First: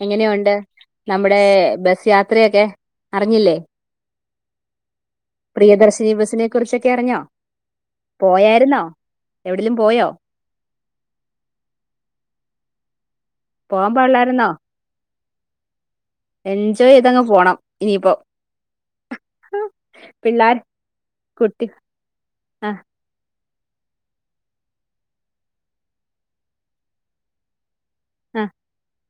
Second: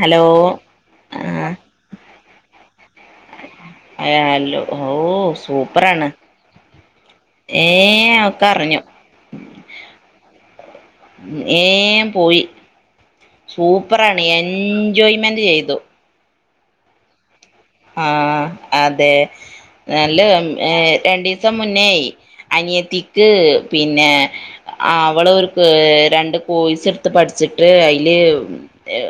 Hello എങ്ങനെയുണ്ട് നമ്മുടെ ആഹ് ബസ് യാത്രയൊക്കെ അറിഞ്ഞില്ലേ അയ ഹലോ ഓ സൂപ്പറാണ് പ്രിയദർശിനി ബസിനെ കുറിച്ചൊക്കെ അറിഞ്ഞോ ഏ ഒക്കെ അറിഞ്ഞു എവിടെലും പോയോ ഏ പോയി പോവാൻ സൂപ്പറാണ് പാടില്ലായിരുന്നോ എൻജോയ്മെന്റ് [unintelligible] ചെയ്തു എൻജോയ് ചെയ്തങ്ങ് പോണം. ഇനിയിപ്പോ ആഹ് അതെ നല്ല പിള്ളേർ ഏഹ് രണ്ടീസം കുട്ടി മുന്നേയ് ആ അനിയത്തിക്ക് പിന്നെ അവള് ഓർക്ക് ഏഹ് രണ്ട് കോയ്‌സ് എടുത്ത് പഠിച്ചിട്ട് അയി ല് ആ എ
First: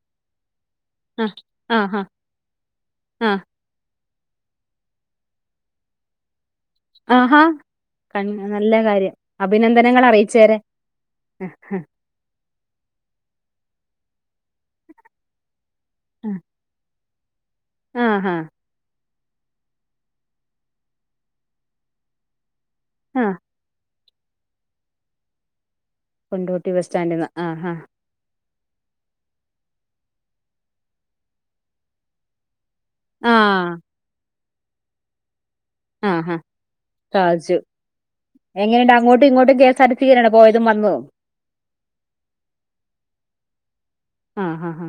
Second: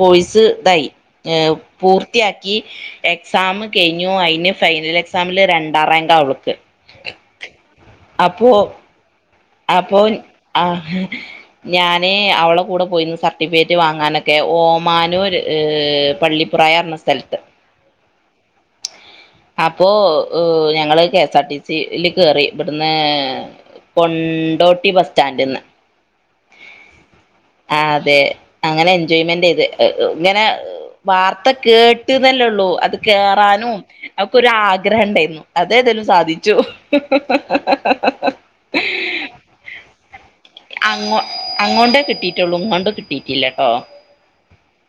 കോഴ്സ് ഇതായി ആ ഏഹ് ആ ആ പൂർത്തിയാ ക്കി ആ എക്സാമ് കെയിഞ്ഞു, അയിന് ഫൈനൽ എക്സാമില് രണ്ടാം റാങ്കാ അവള്ക്ക്. ആഹാ കണ് നല്ല കാര്യം. അപ്പോ അഭിനന്ദനങ്ങൾ അറിയിച്ചേരെ ആഹ് ഞാന് അവളെ കൂടെ പോയിന്ന് സർട്ടിഫിക്കറ്റ് റ്റ് വാങ്ങാനൊക്കെ ഓമാനൂര് ഈഹ് പള്ളിപുറായ പറഞ്ഞ സ്ഥലത്ത് ആഹ് ആഹ് അപ്പോ ഏഹ് ഞങ്ങള് K S R T C ല് കേറി ഇബട്ന്ന് ആ കൊണ്ടോട്ടി ബസ്റ്റാന്റ്ന്ന് കൊണ്ടോട്ടി ബസ്റ്റാന്റ്ന്ന് ആഹ് അതേ അങ്ങനെ എൻജോയ്മെന്റ് ചെയ്ത് ഇങ്ങനെ വാർത്ത കേട്ട്ന്നല്ലൊള്ളു. അത് ആ കേറാനും അവക്കൊരു ആഗ്രഹണ്ടായിരുന്നു. അതേതാലും ആ ഹാ സാധിച്ചു എങ്ങനെണ്ട് അങ്ങോട്ടും ഇങ്ങോട്ടും K S R T C ക്കെന്നെ പോയതും വന്നതും ളുംങ്ങോട്ട് കിട്ടിട്ടില്ലട്ടോ. ആഹ് ഹാ ഹാ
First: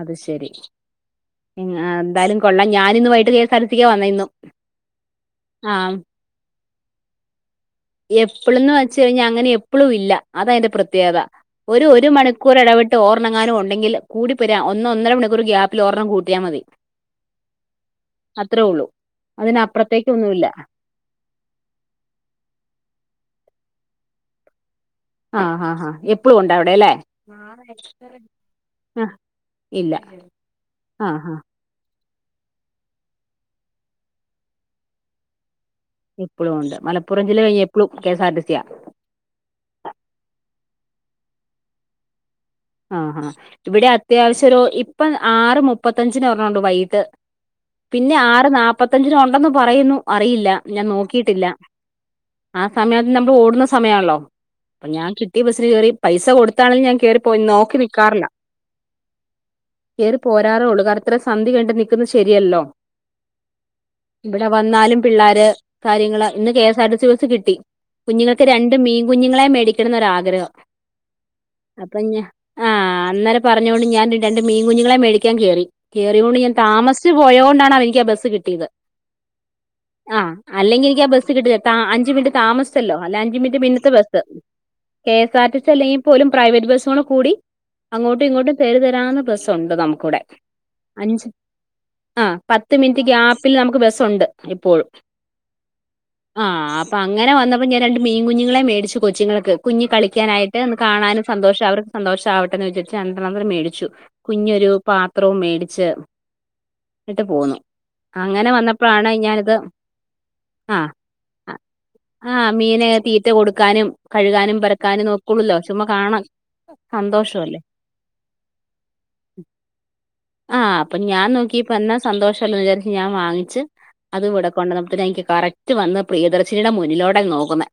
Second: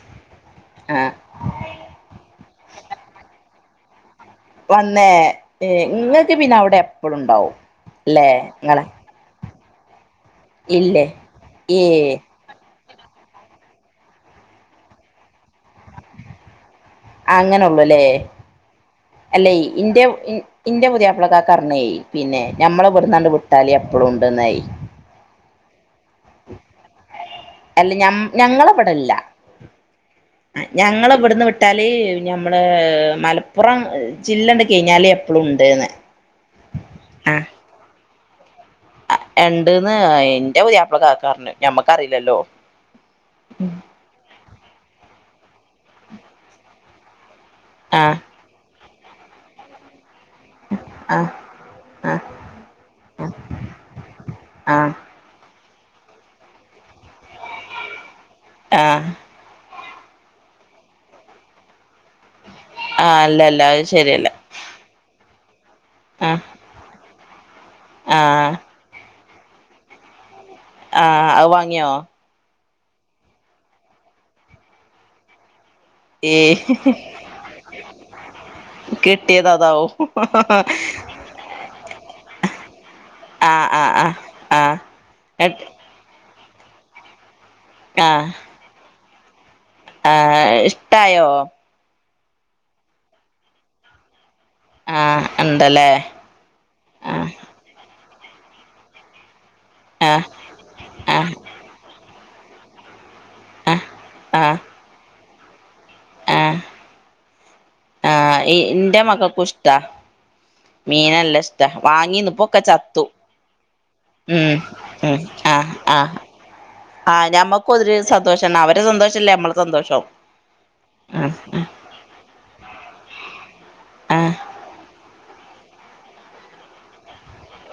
അത് ശരി ആ ഏ എന്തായാലും കൊള്ളാം ഞാനിന്ന് വൈകീട്ട് K S R T C ക്ക് വന്നെ ഇന്നും. വന്നേ ആഹ് ഇങ്ങക്ക് പിന്നെ അവിടെ എപ്പളുണ്ടാവും. എപ്പളുംന്ന് വെച്ച് കഴിഞ്ഞാ അങ്ങനെ എപ്പളും ഇല്ല അതാ അയിന്റെ ഇല്ലേ പ്പ്രത്യേകത ഏ ഒരു ഒരു മണിക്കൂർ ഇടവി ട്ടോരണ്ണങ്ങാനും ഉണ്ടങ്കിൽ കൂടിപോയാൽ ഒന്ന് ഒന്നര മണിക്കൂർ ഗ്യാപ്പിൽ ഒര്ണ്ണം കൂട്ടിയാൽ മതി. അങ്ങനൊള്ളൂലേ അത്രേ ഉള്ളൂ അല്ലെയ് ഇന്റെ ഇൻ അതിനപ്പുറത്തേക്കൊന്നുമില്ല ഇന്റെ പുതിയാപ്ലകാക്കറഞ്ഞേയ് പിന്നെ ഞമ്മള ഇവിടുന്നാണ്ട് വി ട്ടാല് എപ്പളും ഉണ്ടന്നായി ആഹ് ആഹ് ഹാ എപ്പളും ഉണ്ട അവിടെല്ലെ അല്ല ഞമ് ഞങ്ങളെവിടല്ല ഇല്ല ആഹ് ഞങ്ങള ആഹ് ഇവിടുന്ന് വിട്ടാല് ഞമ്മളേ മലപ്പുറം ജില്ലണ്ട് കഴിഞ്ഞാല് എപ്പളുംണ്ട്ന്ന്. എപ്പളും ഉണ്ട് മലപ്പുറം ജില്ല കഴിഞ്ഞ എപ്പളും. കെ എസ് ആർ ടി സിയാ. ആഹ് ണ്ട്ന്ന് എന്റെ പുതിയാപ്പള കാക്കറഞ്ഞു ഞമ്മക്കറിയില്ലല്ലോ? ആഹാ ഇവിടെ അത്യാവശ്യ ഒരു ഇപ്പം ആറ് മുപ്പത്തഞ്ചിന് ഒരെണ്ണണ്ട് വൈകിട്ട് ആ പിന്നെ ആറ് നാപത്തഞ്ചിനു ഉണ്ടെന്നു പറയുന്നു അറിയില്ല ഞാൻ ആ നോക്കിയിട്ടില്ല. ആ ആ സമയത്ത് നമ്മള് ഓടുന്ന സമയാണല്ലോ ആ ആ അപ്പൊ ഞാൻ കിട്ടിയ ബസ് കേറി പൈസ കൊടുത്താണെലും ഞാൻ കേറിപ്പോയി നോക്കി നിക്കാറില്ല. ആ കയറി പോരാറോള്ളൂ, കാരണം ഇത്രയും സന്ധ്യ കഴിഞ്ഞിട്ട് നിക്കുന്നത് ശെരിയല്ലല്ലോ അല്ലല്ല അത് ശരിയല്ല ഇവിടെ വന്നാലും പിള്ളാര് കാര്യങ്ങള് ആഹ് ഇന്ന് K S R T C bus കിട്ടി. കുഞ്ഞുങ്ങൾക്ക് ആഹ് രണ്ട് മീൻ കുഞ്ഞുങ്ങളെ മേടിക്കണന്നൊരാഗ്രഹം. ആഹ് അത് വാങ്ങ് അപ്പ ആ അന്നേര പറഞ്ഞോണ്ട് ഞാൻ രണ്ട് മീൻ കുഞ്ഞുങ്ങളെ മേടിക്കാൻ കേറി. കേറിയൊണ്ട് ഞാൻ ഏയ് താമസിച്ചു പോയൊണ്ടാണ് അവര്ക്ക് ആ ബസ്സ് കിട്ടിയത്. കിട്ടിയത് അതാവും ആഹ് അല്ലെങ്കി എനിക്ക് ആ ബസ്സ് കിട്ടില്ല താ അഞ്ച് മിനിറ്റ് താമസി ല്ലോ അല്ല അഞ്ച് മിനിറ്റ് ആഹ് ആഹ് പിന്നിത്തെ ബസ്, ആഹ് ആഹ് കെ എസ് ആർ ടി എട്ട് സി അല്ലെങ്കി പോലും പ്രൈവറ്റ് ബസ്സുടെ കൂടി അങ്ങോട്ടും ആഹ് ഇങ്ങോട്ടും തെര് തെരാന്ന് ബസ്സുണ്ട് നമുക്കൂടെ ആഹ് അഞ്ച് ഇഷ്ടായോ ആഹ് പത്ത് മിനിറ്റ് ഗ്യാപ്പില് നമുക്ക് ബസ്സുണ്ട്. എപ്പോഴും ആഹ് ഉണ്ടല്ലേ ആഹ് അപ്പൊ ആഹ് അങ്ങനെ വന്നപ്പോ ഞാൻ രണ്ട് മീൻ കുഞ്ഞുങ്ങളെ മേടിച്ചു കൊച്ചുങ്ങൾക്ക്, കുഞ്ഞ് ആഹ് കളിക്കാനായിട്ട് ഒന്ന് കാണാനും ആഹ് സന്തോഷം അവർ സന്തോഷം ആവട്ടെന്ന് വിചാരിച്ച് രണ്ടണ്ണത്തിനെ ആഹ് മേടിച്ചു, ആഹ് കുഞ്ഞൊരു പാത്രവും മേടിച്ച്. ആഹ് എന്നിട്ട് പോന്നു, ആഹ് അങ്ങനെ ഇന്റെ വന്നപ്പഴാണ് മക്കൾക്കും ഞാനിത് ഇഷ്ടാ ആഹ് മീൻ നല്ല ഇഷ്ടാ വാങ്ങീന്ന് ആഹ് ഇപ്പൊക്കെ മീന് ചത്തു തീറ്റ കൊടുക്കാനും ഉം കഴുകാനും പറക്കാനും ഉം നോക്കു ല്ലോ ആഹ് ചുമ്മാ ആഹ് കാണാ ആഹ് സന്തോഷവല്ലേ ഞമ്മക്കൊരു സന്തോഷാണ് അവരെ സന്തോഷല്ലേ നമ്മള സന്തോഷം. ആഹ് അപ്പൊ ഞാൻ ആഹ് നോക്കിപ്പോ എന്നാ സന്തോഷല്ലേന്ന് വിചാരിച്ച് ഞാൻ വാങ്ങിച്ച്, അത് ആഹ് ഇവടെ കൊണ്ടെന്നപ്പഴത്തേനും [unintelligible] കറക്റ്റ് വന്ന് പ്രിയദർശിനിയുടെ മുന്നിലോടാ നോക്കുന്നെ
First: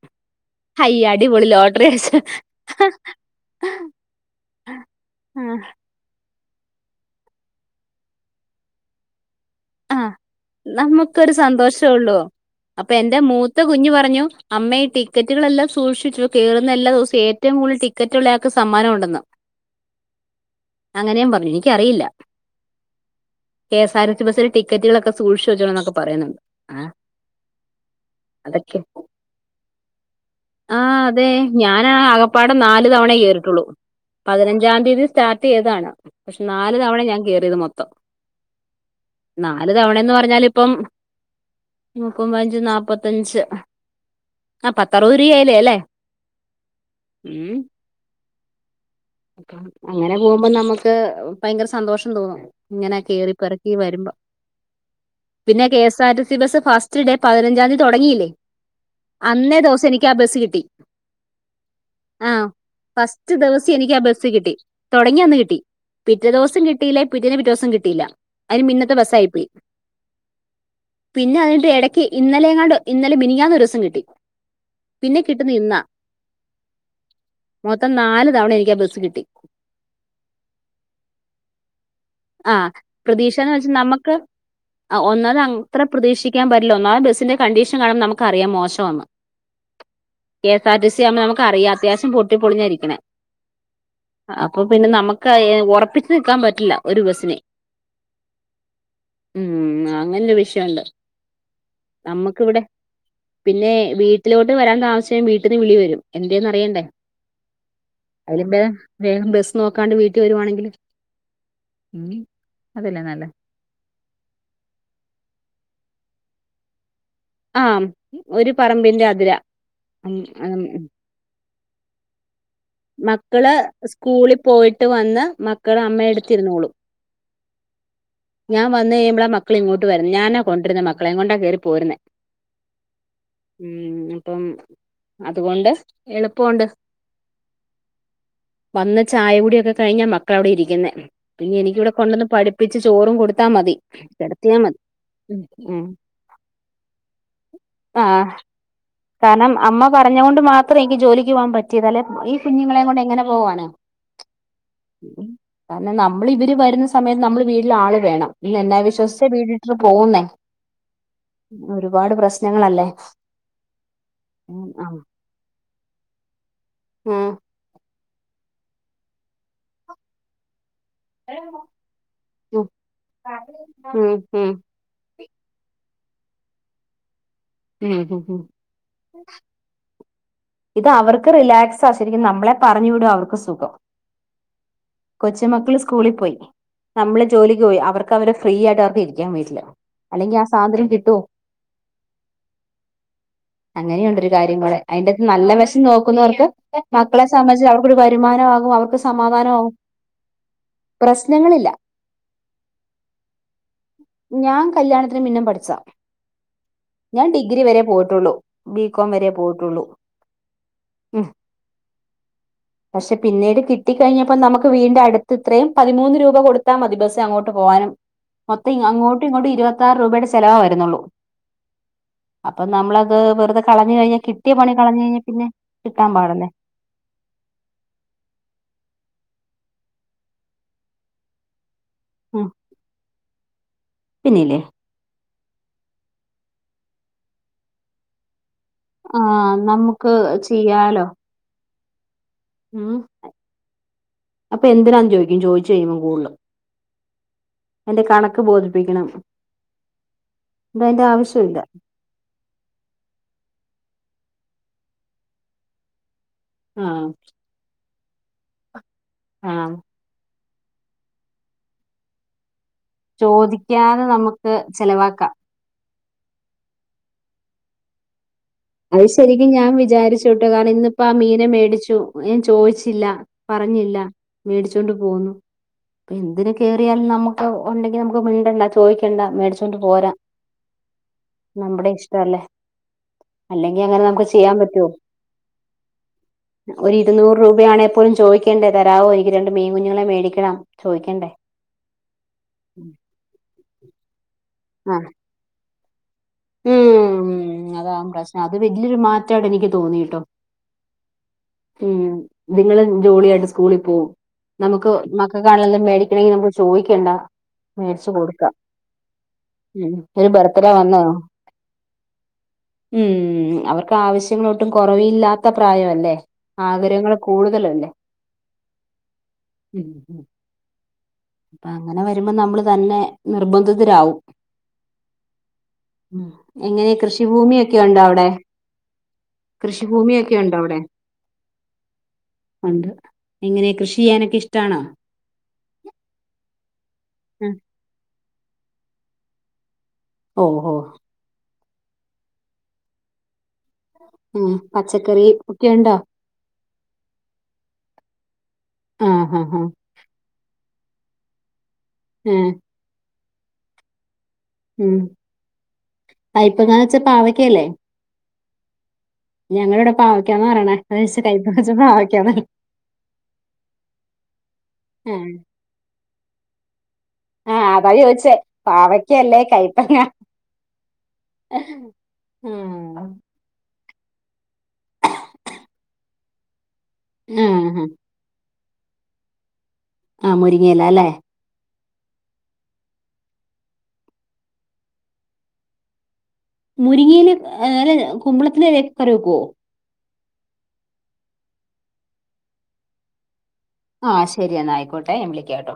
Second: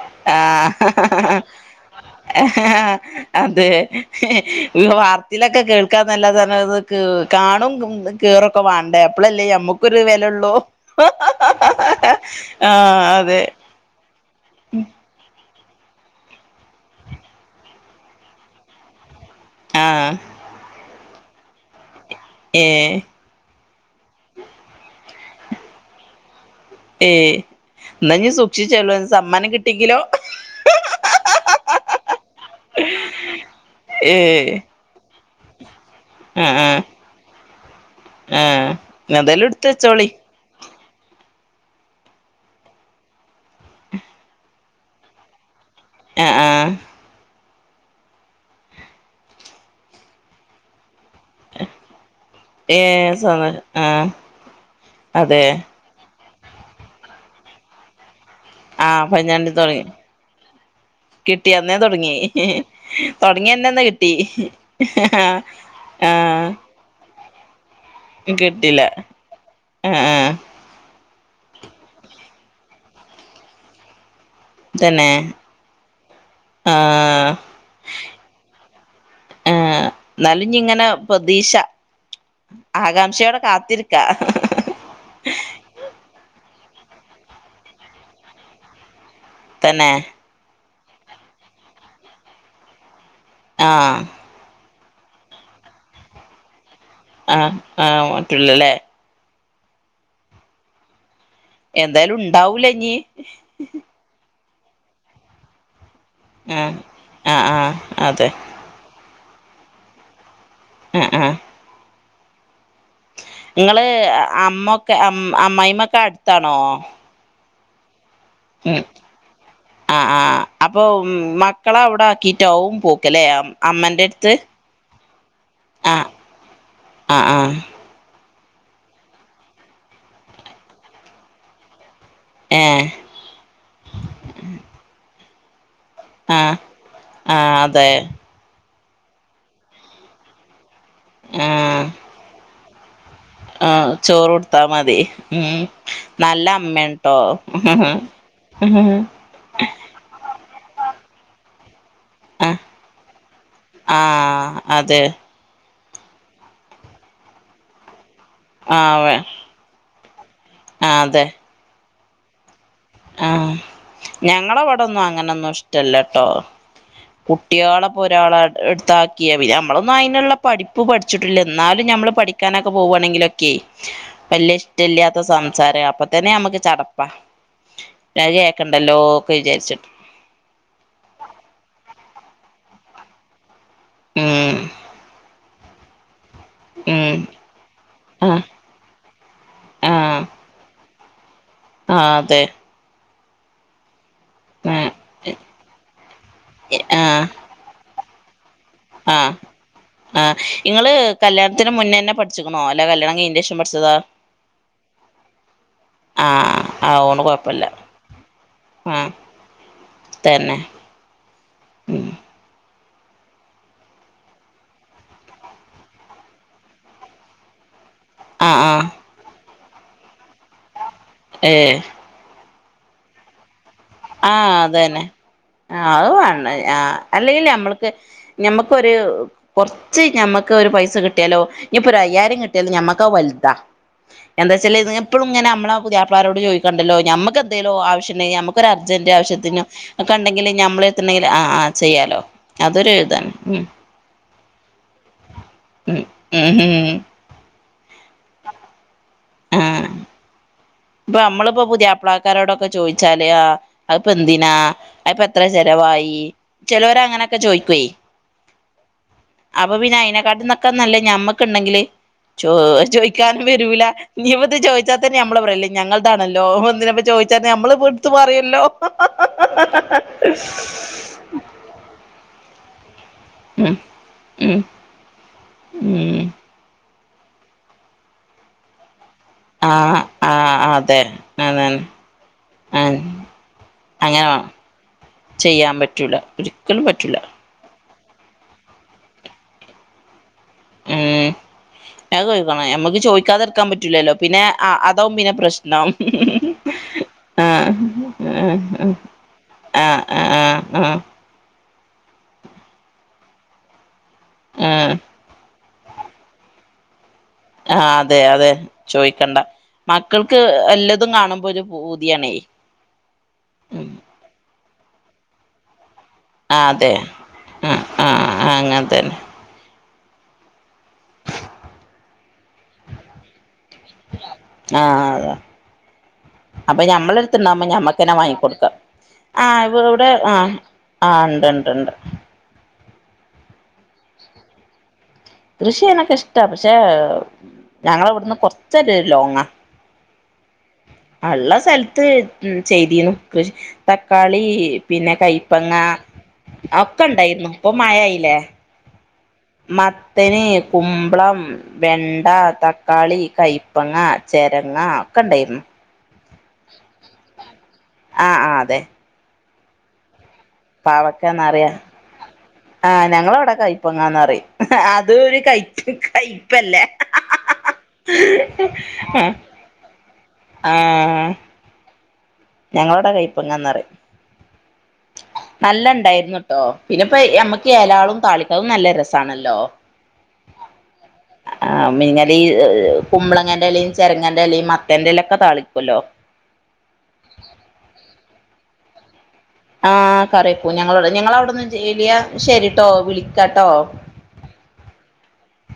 ഹയ്യ് ആഹ് അടിപൊളി ലോട്ടറി അടി അതെ ആഹ് വാർത്തയിലൊക്കെ കേൾക്കാന്നല്ലാതെ കാണും കേറൊക്കെ വാണ്ടേ അപ്പഴല്ലേ [unintelligible] നമ്മുക്കൊരു ആഹ് വെലള്ളൂ നമുക്കൊരു സന്തോഷേ ഉള്ളൂ അപ്പൊ ആഹ് എന്റെ അതെ മൂത്ത കുഞ്ഞ് പറഞ്ഞു അമ്മേ ഈ ടിക്കറ്റുകളെല്ലാം സൂക്ഷിച്ചൊ, കേറുന്ന എല്ലാ ദിവസവും ഏറ്റവും കൂടുതല് ടിക്കറ്റുള്ളയാക്ക് സമ്മാനൊണ്ടെന്ന്. ആഹ് അങ്ങനെം പറഞ്ഞു എനിക്കറിയില്ല ഏയ് കെ എസ് ആർ റ്റ് ബസിൽ ടിക്കറ്റുകളൊക്കെ സൂക്ഷ്ച്ച് വെച്ചോണൊന്നൊക്കെ പറയുന്നു ആഹ് ഏ ന്നഞ്ഞ് അതൊക്കെ സൂക്ഷിച്ചോളൂ സമ്മാനം കിട്ടിയെങ്കിലോ ആഹ് അതെ ഞാനാ ആകപ്പാടെ നാല് തവണ കേറിട്ടൊള്ളൂ ഏ പതിനഞ്ചാം തിയതി സ്റ്റാർട്ടെയ്താണ് പക്ഷെ ആഹ് നാല് ആഹ് തവണ ഞാൻ കേയറിയത് മൊത്തം ആഹ് ഏതായാലും എടുത്ത് നാല് വെച്ചോളി തവണേന്ന് പറഞ്ഞാല് ഇപ്പം [unintelligible] നാപത്തഞ്ച് ആ പത്തറുപത് രൂപായല്ലേ അല്ലേ ആഹ് ആഹ് ഉം അങ്ങനെ പോകുമ്പോ നമ്ക്ക് ഭയങ്കര സന്തോഷം തോന്നും ഏ ഇങ്ങനെ സ കേറിപ്പറക്കി ആഹ് വര്മ്പോ അതെ പിന്നെ K S R T C bus first day പതിനഞ്ചാന്തി തൊടങ്ങീല്ലേ ആഹ് പതിഞ്ഞാണ്ടി അന്നേ തൊടങ്ങി ദിവസം എനിക്ക് ആ ബസ്സ് കിട്ടി കിട്ടി അന്നേ തൊട്ങ്ങി തൊടങ്ങി ചു എനിക്കാ ബസ് കിട്ടി തൊടങ്ങന്ന് കിട്ടി പിറ്റേ ആഹ് ദിവസം കിട്ടിയില്ല പിറ്റേന്ന് പിറ്റെ ദിവസം കി ട്ടിയില്ല അയിന് കിട്ടില്ല മിന്നത്തെ ബസായിപ്പോയി ആഹ് ആഹ് പിന്നെ അതയ്ഞ്ഞ്ട്ട് എടയ്ക്ക് ഇന്നലെങ്ങാണ്ടോ ഇന്നലെ മിനിയാന്നൊരോസം കിട്ടി തന്നെ പിന്നെ കിട്ടുന്ന ഇന്നാ ആഹ് മൊത്തം നാല് തവണ എനിക്ക് ആ ബസ് കിട്ടി ആഹ് ന്നാലുഞ്ഞ്ങ്ങനെ പ്രതീശ ആഹ് പ്രതീക്ഷാന്ന് വെച്ച് നമക്ക് ഒന്നാത് അത്ര പ്രതീക്ഷിക്കാൻ പറ്റ ല്ല ഒന്നാമതെ ബസിന്റെ കണ്ടീഷൻ കാണുമ്പം നമുക്കറിയാം മോശാന്ന് തന്നെ K S R T C ആകുന്ന നമുക്കറിയാ അത്യാശം പൊട്ടിപൊളിഞ്ഞാരിക്ക്ണേ ആഹ് പിന്നെ നമ്ക്ക് ഒറപ്പിച്ച് നിക്കാ പറ്റില്ല ഒരു ബസ്സിനെ ആഹ് ആഹ് പറ്റ്ല്ല ല്ലേ ഉമ് അങ്ങനെ ഒരു വിഷയ ണ്ട് എന്തായാലും നമ്മക്കിവിടെ ഉണ്ടാവൂല ഇനി പിന്നെ വീട്ടിലോ ട്ട് വരാൻ താമസിച്ച വീട്ട്ന്ന് വിളി വരും എന്തേന്ന് ആഹ് അറിയണ്ടേ ആഹ് ആഹ് അതെ അതിലും ബേധം വേഗം ബ സ് നോക്കാണ്ട് വീട്ട് വരുവാണങ്കി അഹ് ആഹ് ഉമ് നിങ്ങള് അമ്മകൊ അമ്മായിമ്മൊക്കെ അട്ത്താണോ? ആമ് ഒരു പറമ്പിന്റെ അതിരാ ഉമ് ആമ് ക്കള അവിടാക്കി മക്കള് സ്കൂളി പോയിട്ട് വന്ന് മക്കള് ആഹ് അമ്മ എടുത്തിരുന്നോളു ആഹ് ആഹ് ഞാൻ വന്ന് കഴുമ്പളാ മക്കള് ഇങ്ങോട്ട് വര്ന്നേ ഞാനാ കൊണ്ടര്ന്നേ മക്കളെ കൊണ്ടാ കേറി പോര്ന്നേ ഏഹ് ഉം അപ്പം അതുകൊണ്ട് എളുപ്പൊണ്ട് ആ അതെ വന്ന് ചായകുടിയൊക്കെ കഴിഞ്ഞാ മക്കളാവിടെ ഇരിക്കുന്നേ പിന്നെ എനിക്കിവിടെ കൊണ്ടന്ന് പഠി ആ ചോറൊട്ത്താ മതി ഉം നല്ല അമ്മൺട്ടോ ആഹ ആഹ് കാരണം അമ്മ പറഞ്ഞൊണ്ട് മാത്രം എനിക്ക് ജോലിക്ക് പോവാൻ പറ്റിയത് അല്ലെ ഈ കുഞ്ഞുങ്ങളെ കൊണ്ട് എങ്ങനെ പോവാണ് ആഹ് അതെ കാരണം നമ്മൾ ഇവര് വരുന്ന സമയത്ത് നമ്മൾ വീട്ടില് ആള് വേണം ഇല്ല എന്നാ വിശ്വസിച്ചേ വീട്ടട്ട് പോകുന്നേ ആ അതെ ഒരുപാട് പ്രശ്നങ്ങളല്ലേ ആഹ ഞങ്ങള ഉം ആഹ് അവിടെൊന്നും അങ്ങനെൊന്നും ഇഷ്ടല്ലട്ടോ ഉം കുട്ടികളെപ്പോ ഒരാളെ എടുത്താക്കിയാ പിന്ന നമ്മളൊന്നും അതിനുള്ള പഠിപ്പ പ്പ പഠിച്ചിട്ടില്ല എന്നാലും നമ്മള് ഉം പഠിക്കാനൊക്കെ പോകുയാണെങ്കിലൊക്കെ ഉം വല്ല്യ ഇഷ്ടല്ലാത്ത സംസാരം അപ്പ തന്നെ നമ്മുക്ക് ചടപ്പാത് ഉം ഉം ഉം കേക്കണ്ടല്ലോ ഒക്കെ വിചാരിച്ചിട്ട് ഇത് അവർക്ക് റിലാക്സ് ആ ശരിക്കും നമ്മളെ പറഞ്ഞു വിട അവർക്ക് സുഖം ഉം കൊച്ച് മക്കള് സ്കൂളിൽ പോയി ഉം നമ്മള് ജോലിക്ക് പോയി അവർക്ക് ആ അവരെ ഫ്രീ ആയിട്ട് അവർക്ക് ഇരിക്കാൻ പറ്റില്ല ആ അല്ലങ്കിൽ ആ സാനിദ്യം കിട്ട ട്ടോ ആ അതെ അങ്ങനെയ ഉണ്ട ആ കാര്യങ്ങള അതിന്റെ നല്ല വശം നോക്കുന്നവർക്ക് എ- ആ മക്കളെ സംബന്ധിച്ച് അവർക്കൊരു വരുമാന അവർക്ക് സമാധാനമാ ആഹ നിങ്ങള് കല്യാണത്തിന് മുന്നേ തന്നെ പഠിച്ചിക്കണോ അല്ലെ കല്യാണം കയിഞ്ഞതിന്റെ ശേഷം പഠിച്ചതാ ഞാൻ കല്യാണത്തിന് മുന്നേ പഠിച്ചതാ ആ ആവോണ്ട് ഞാൻ ഡിഗ്രി കൊഴപ്പല്ല വരെ പോയിട്ടുള്ളു ആ ബികോം വരെ പോയിട്ടുള്ളൂ തന്നെ ഉ [unintelligible] ഉം പക്ഷെ പിന്നീട് കിട്ടിക്കഴിഞ്ഞപ്പോ നമുക്ക് വീടിന്റെ അടുത്ത് ഇത്രയും പതിമൂന്ന് രൂപ കൊടുത്താൽ മതി ബസ്സ് അങ്ങോട്ട് പോകാനും ആ ആ മൊത്തം അങ്ങോട്ടും ഇങ്ങോട്ടും ഇരുപത്താറ് രൂപയുടെ ചെലവാ വരുന്നുള്ളൂ ഏ അപ്പ നമ്മളത് വെറുതെ കളഞ്ഞ ആ കിട്ടിയപണികളഞ്ഞ അതന്നെ കഴിഞ്ഞാൽ പി ആ അതാണ് ആ അല്ലെങ്കല്ല നമ്മൾക്ക് ഞമ്മുക്കൊരു കുറച്ച് ഞമ്മക്ക് ഒരു പൈസ കിട്ടിയാലോ ഇനി പുരഅയ്യയിരം ഉം കിട്ടിയാല ഞമ്മക്കാ വലുത എന്താ പിന്നില്ലേ വെച്ചല് എപ്പഴും ഇങ്ങന നമ്മള പുതിയാപ്പളാരോട് ചോക്കണ്ടല്ലോഞമക്ക്ന്തേലോ ആവശ്യുണ്ടക്ക് ഒരു അർജന്റ് ആ ആവശ്യത്തിന് ഒക്കെ നമുക്ക് ഉണ്ടെങ്കിൽ ഞമ്മൾ ചെയ്യാലോ എടുണ്ടെങ്കിൽ ആ ആ ചെയ്യാലോ അതൊരു ഉം ഇതാണ് ഉം അപ്പൊ എന്തിനാന്ന് ചോദിക്കും ചോതിച്ച് കഴുമ്പോ ഉം കൂടുതും ഉം ഉം എന്റെ കണക്ക് ബോധിപ്പിക്കണം ആ ഇത് അതിന്റെ ഇപ്പൊ ആവശ്യമില്ല നമ്മളിപ്പോ പുതിയാപ്ലക്കാരോടൊക്കെ ചോദിച്ചാല് ആ അത് പെന്തിനാ അ പത്ര ചെലവായി ആ ചിലവർ അങ്ങനെയൊക്കെ ചോയ്ക്കുവേ ആ അപ്പൊ പിന്നെ അയനക്കാട്ന്നൊക്കെ നല്ലേ ഞമ്മക്കുണ്ടെങ്കില് ചോ ചോദിക്കാനും വരൂല ചോദിക്കാതെ ഇ നമുക്ക് ഇപ്പതന്നെ ചോദിച്ചാൽ തന്നെ ചെലവാക്ക നമ്മള് പറല്ലേ ഞങ്ങൾ ണല്ലോ എന്തിന ചോച്ചാ നമ്മ എടുത്ത് പറയോ അത് ശരിക്കും ഞാൻ വിചാരിച്ചുട്ടു കാരണം ഇന്നിപ്പോ ആ മീനെ മേടിച്ചു ഞാൻ ചോദിച്ചില്ല ഉം പറഞ്ഞില്ല ഉം മേടിച്ചോണ്ട് പോന്നു അപ്പ ഉം എന്തിന് കേറിവരണം നമുക്ക് ഉണ്ടെങ്കിൽ നമുക്ക് മിണ്ടണ്ട ചോദിക്ക ണ്ട മേടിച്ചൊണ്ട് ആഹ് പോരാ ആഹ് അതെ അതാണ് നമ്മുടെ ഇഷ്ടല്ലേ ആഹ് ഇല്ലെങ്കിൽ നമ്മക്ക് അങ്ങനെ ചെയ്യാൻ പറ്റോ ചെയ്യാൻ പറ്റൂല ഒരിക്കലും ഒരു പറ്റൂല ഇരുന്നൂറ്‌ രൂപയ ആണെപ്പോലും ചോദിക്കേണ്ട തരാമോ എനി രണ്ട്മീൻ കുഞ്ഞുങ്ങളെ മേടിക്ക ഉം അത്ചോയ്ക്കണ ഞമ്മക്ക് ചോദിക്കാതിരിക്കാൻ പറ്റൂലല്ലോ പിന്നെ ആ അതാവും പിന്നെ പ്രശ്നം ആ ഉം ആ അതാ പ്രശ്നം അത് ആ വലിയൊരു ആ മാറ്റമായിട്ട് എനിക്ക് തോന്നി ആഹ് കേട്ടോ ആഹ് ആ ഉം നിങ്ങള് ജോളിയായിട്ട് സ്കൂളിൽ പോവും ആഹ് നമുക്ക് മക്ക കാണ മേടിക്കണെങ്കിൽ നമ്മൾ ചോദിക്കേണ്ട അതെ മേടച്ചുകൊടുക്ക അതെ ചോയിക്കണ്ട ഉം ഒരു മക്കൾക്ക് ബർത്ത്ഡേ വന്നോ എല്ലതും കാണുമ്പോ ഒരു പൂതിയാണേ ഉം ഉം അവർക്ക് ആവശ്യങ്ങളൊട്ടും കുറവല്ലാത്ത പ്രായം അല്ലേ ആ അതെ ആ ആ അങ്ങനെ തന്നെ ഉം അപ്പൊ അങ്ങനെ വരുമ്പോ നമ്മൾ തന്നെ നിർബന്ധി ആ അത ഉം അപ്പൊ എങ്ങനെ ഞമ്മള അടുത്ത്ണ്ടാവകുമ്പോ കൃഷിഭൂമിയൊക്കെ ഉണ്ടോ ഞമ്മക്കനെ അവിടെ വാങ്ങിക്കൊടുക്കാം ആ ഇ ഇവിടെ ആ കൃഷിഭൂമിയൊക്കെ ഉണ്ടോ അവിടെ ആ് ഉണ്ട്ണ്ട് ഇണ്ട് [unintelligible] എങ്ങനെ കൃഷി ചെയ്യാനൊക്കെ ഇഷ്ടാണോ കൃഷിയാനൊക്കെ ഇഷ്ടാ പക്ഷെ ഞങ്ങള ഇവിടുന്ന് കൊറച്ചരു ലോങ്ങാ ഓ ഓ ഉള്ള സ്ഥലത്ത് ചെയ്തിന്നുകൃഷി തക്കാളി ഉം പിന്നെ പച്ചക്കറി ഒക്കെ കൈപ്പങ്ങ ഉണ്ടോ ഒക്കെ ഇണ്ടായിരുന്നു ഇപ്പൊ മായായില്ലേ ആഹ് ആ ആ പിന്നെകുമ്പളം വെണ്ട ആഹ് തക്കാളി കയപ്പങ്ങ ചേരങ്ങാ ഒക്കെ ഉണ്ടായിന്നു കയിപ്പങ്ങാ വെച്ചാ ൽപാവക്ക അല്ലേ ആ ആ അതെ ഞങ്ങൾ ഇവിടെ പാവക്കാന്ന് പറയണ് കൈപ്പ പാവക്കാന്നറിയാ ക്കപാവക്ക ആഹ് ഞങ്ങളവിടെ കയ്പങ്ങാന്ന് പറയും അതു ഒരു കയ്പല്ലേ ആ അതാ ചോദിച്ചേ പാവക്കല്ലേ കയപ്പങ്ങ ആ ഞങ്ങളോട കൈപ്പങ്ങാന്നപറി നല്ല ഇണ്ടായിരുന്നു ട്ടോ പിന്നെപ്പോ നമ്മക്ക് ആഹ് ഏലാളും താളിക്ക അത് നല്ല രസമാണല്ലോ ആ മുരിങ്ങ ഇലഅല്ലെ ആ മീൻകറികുമ്പളങ്ങന്റെ ഇല ചെരങ്ങന്റെ ഇല മത്തന്റെ ഇല ഒക്കെ താളിക്കല്ലോ മുരിങ്ങയില കുമ്പളത്തിലൊക്കെ കറി വെക്കുവോ ആ കറി വെക്കൂ ഞങ്ങള ഞങ്ങളെ അവിടെന്ന് ചലിയ ശരി കേട്ടോ വിളി ആഹ് ശരിയ എന്നാ ആയിക്കോട്ടെ വിളിക്ക കേട്ടോ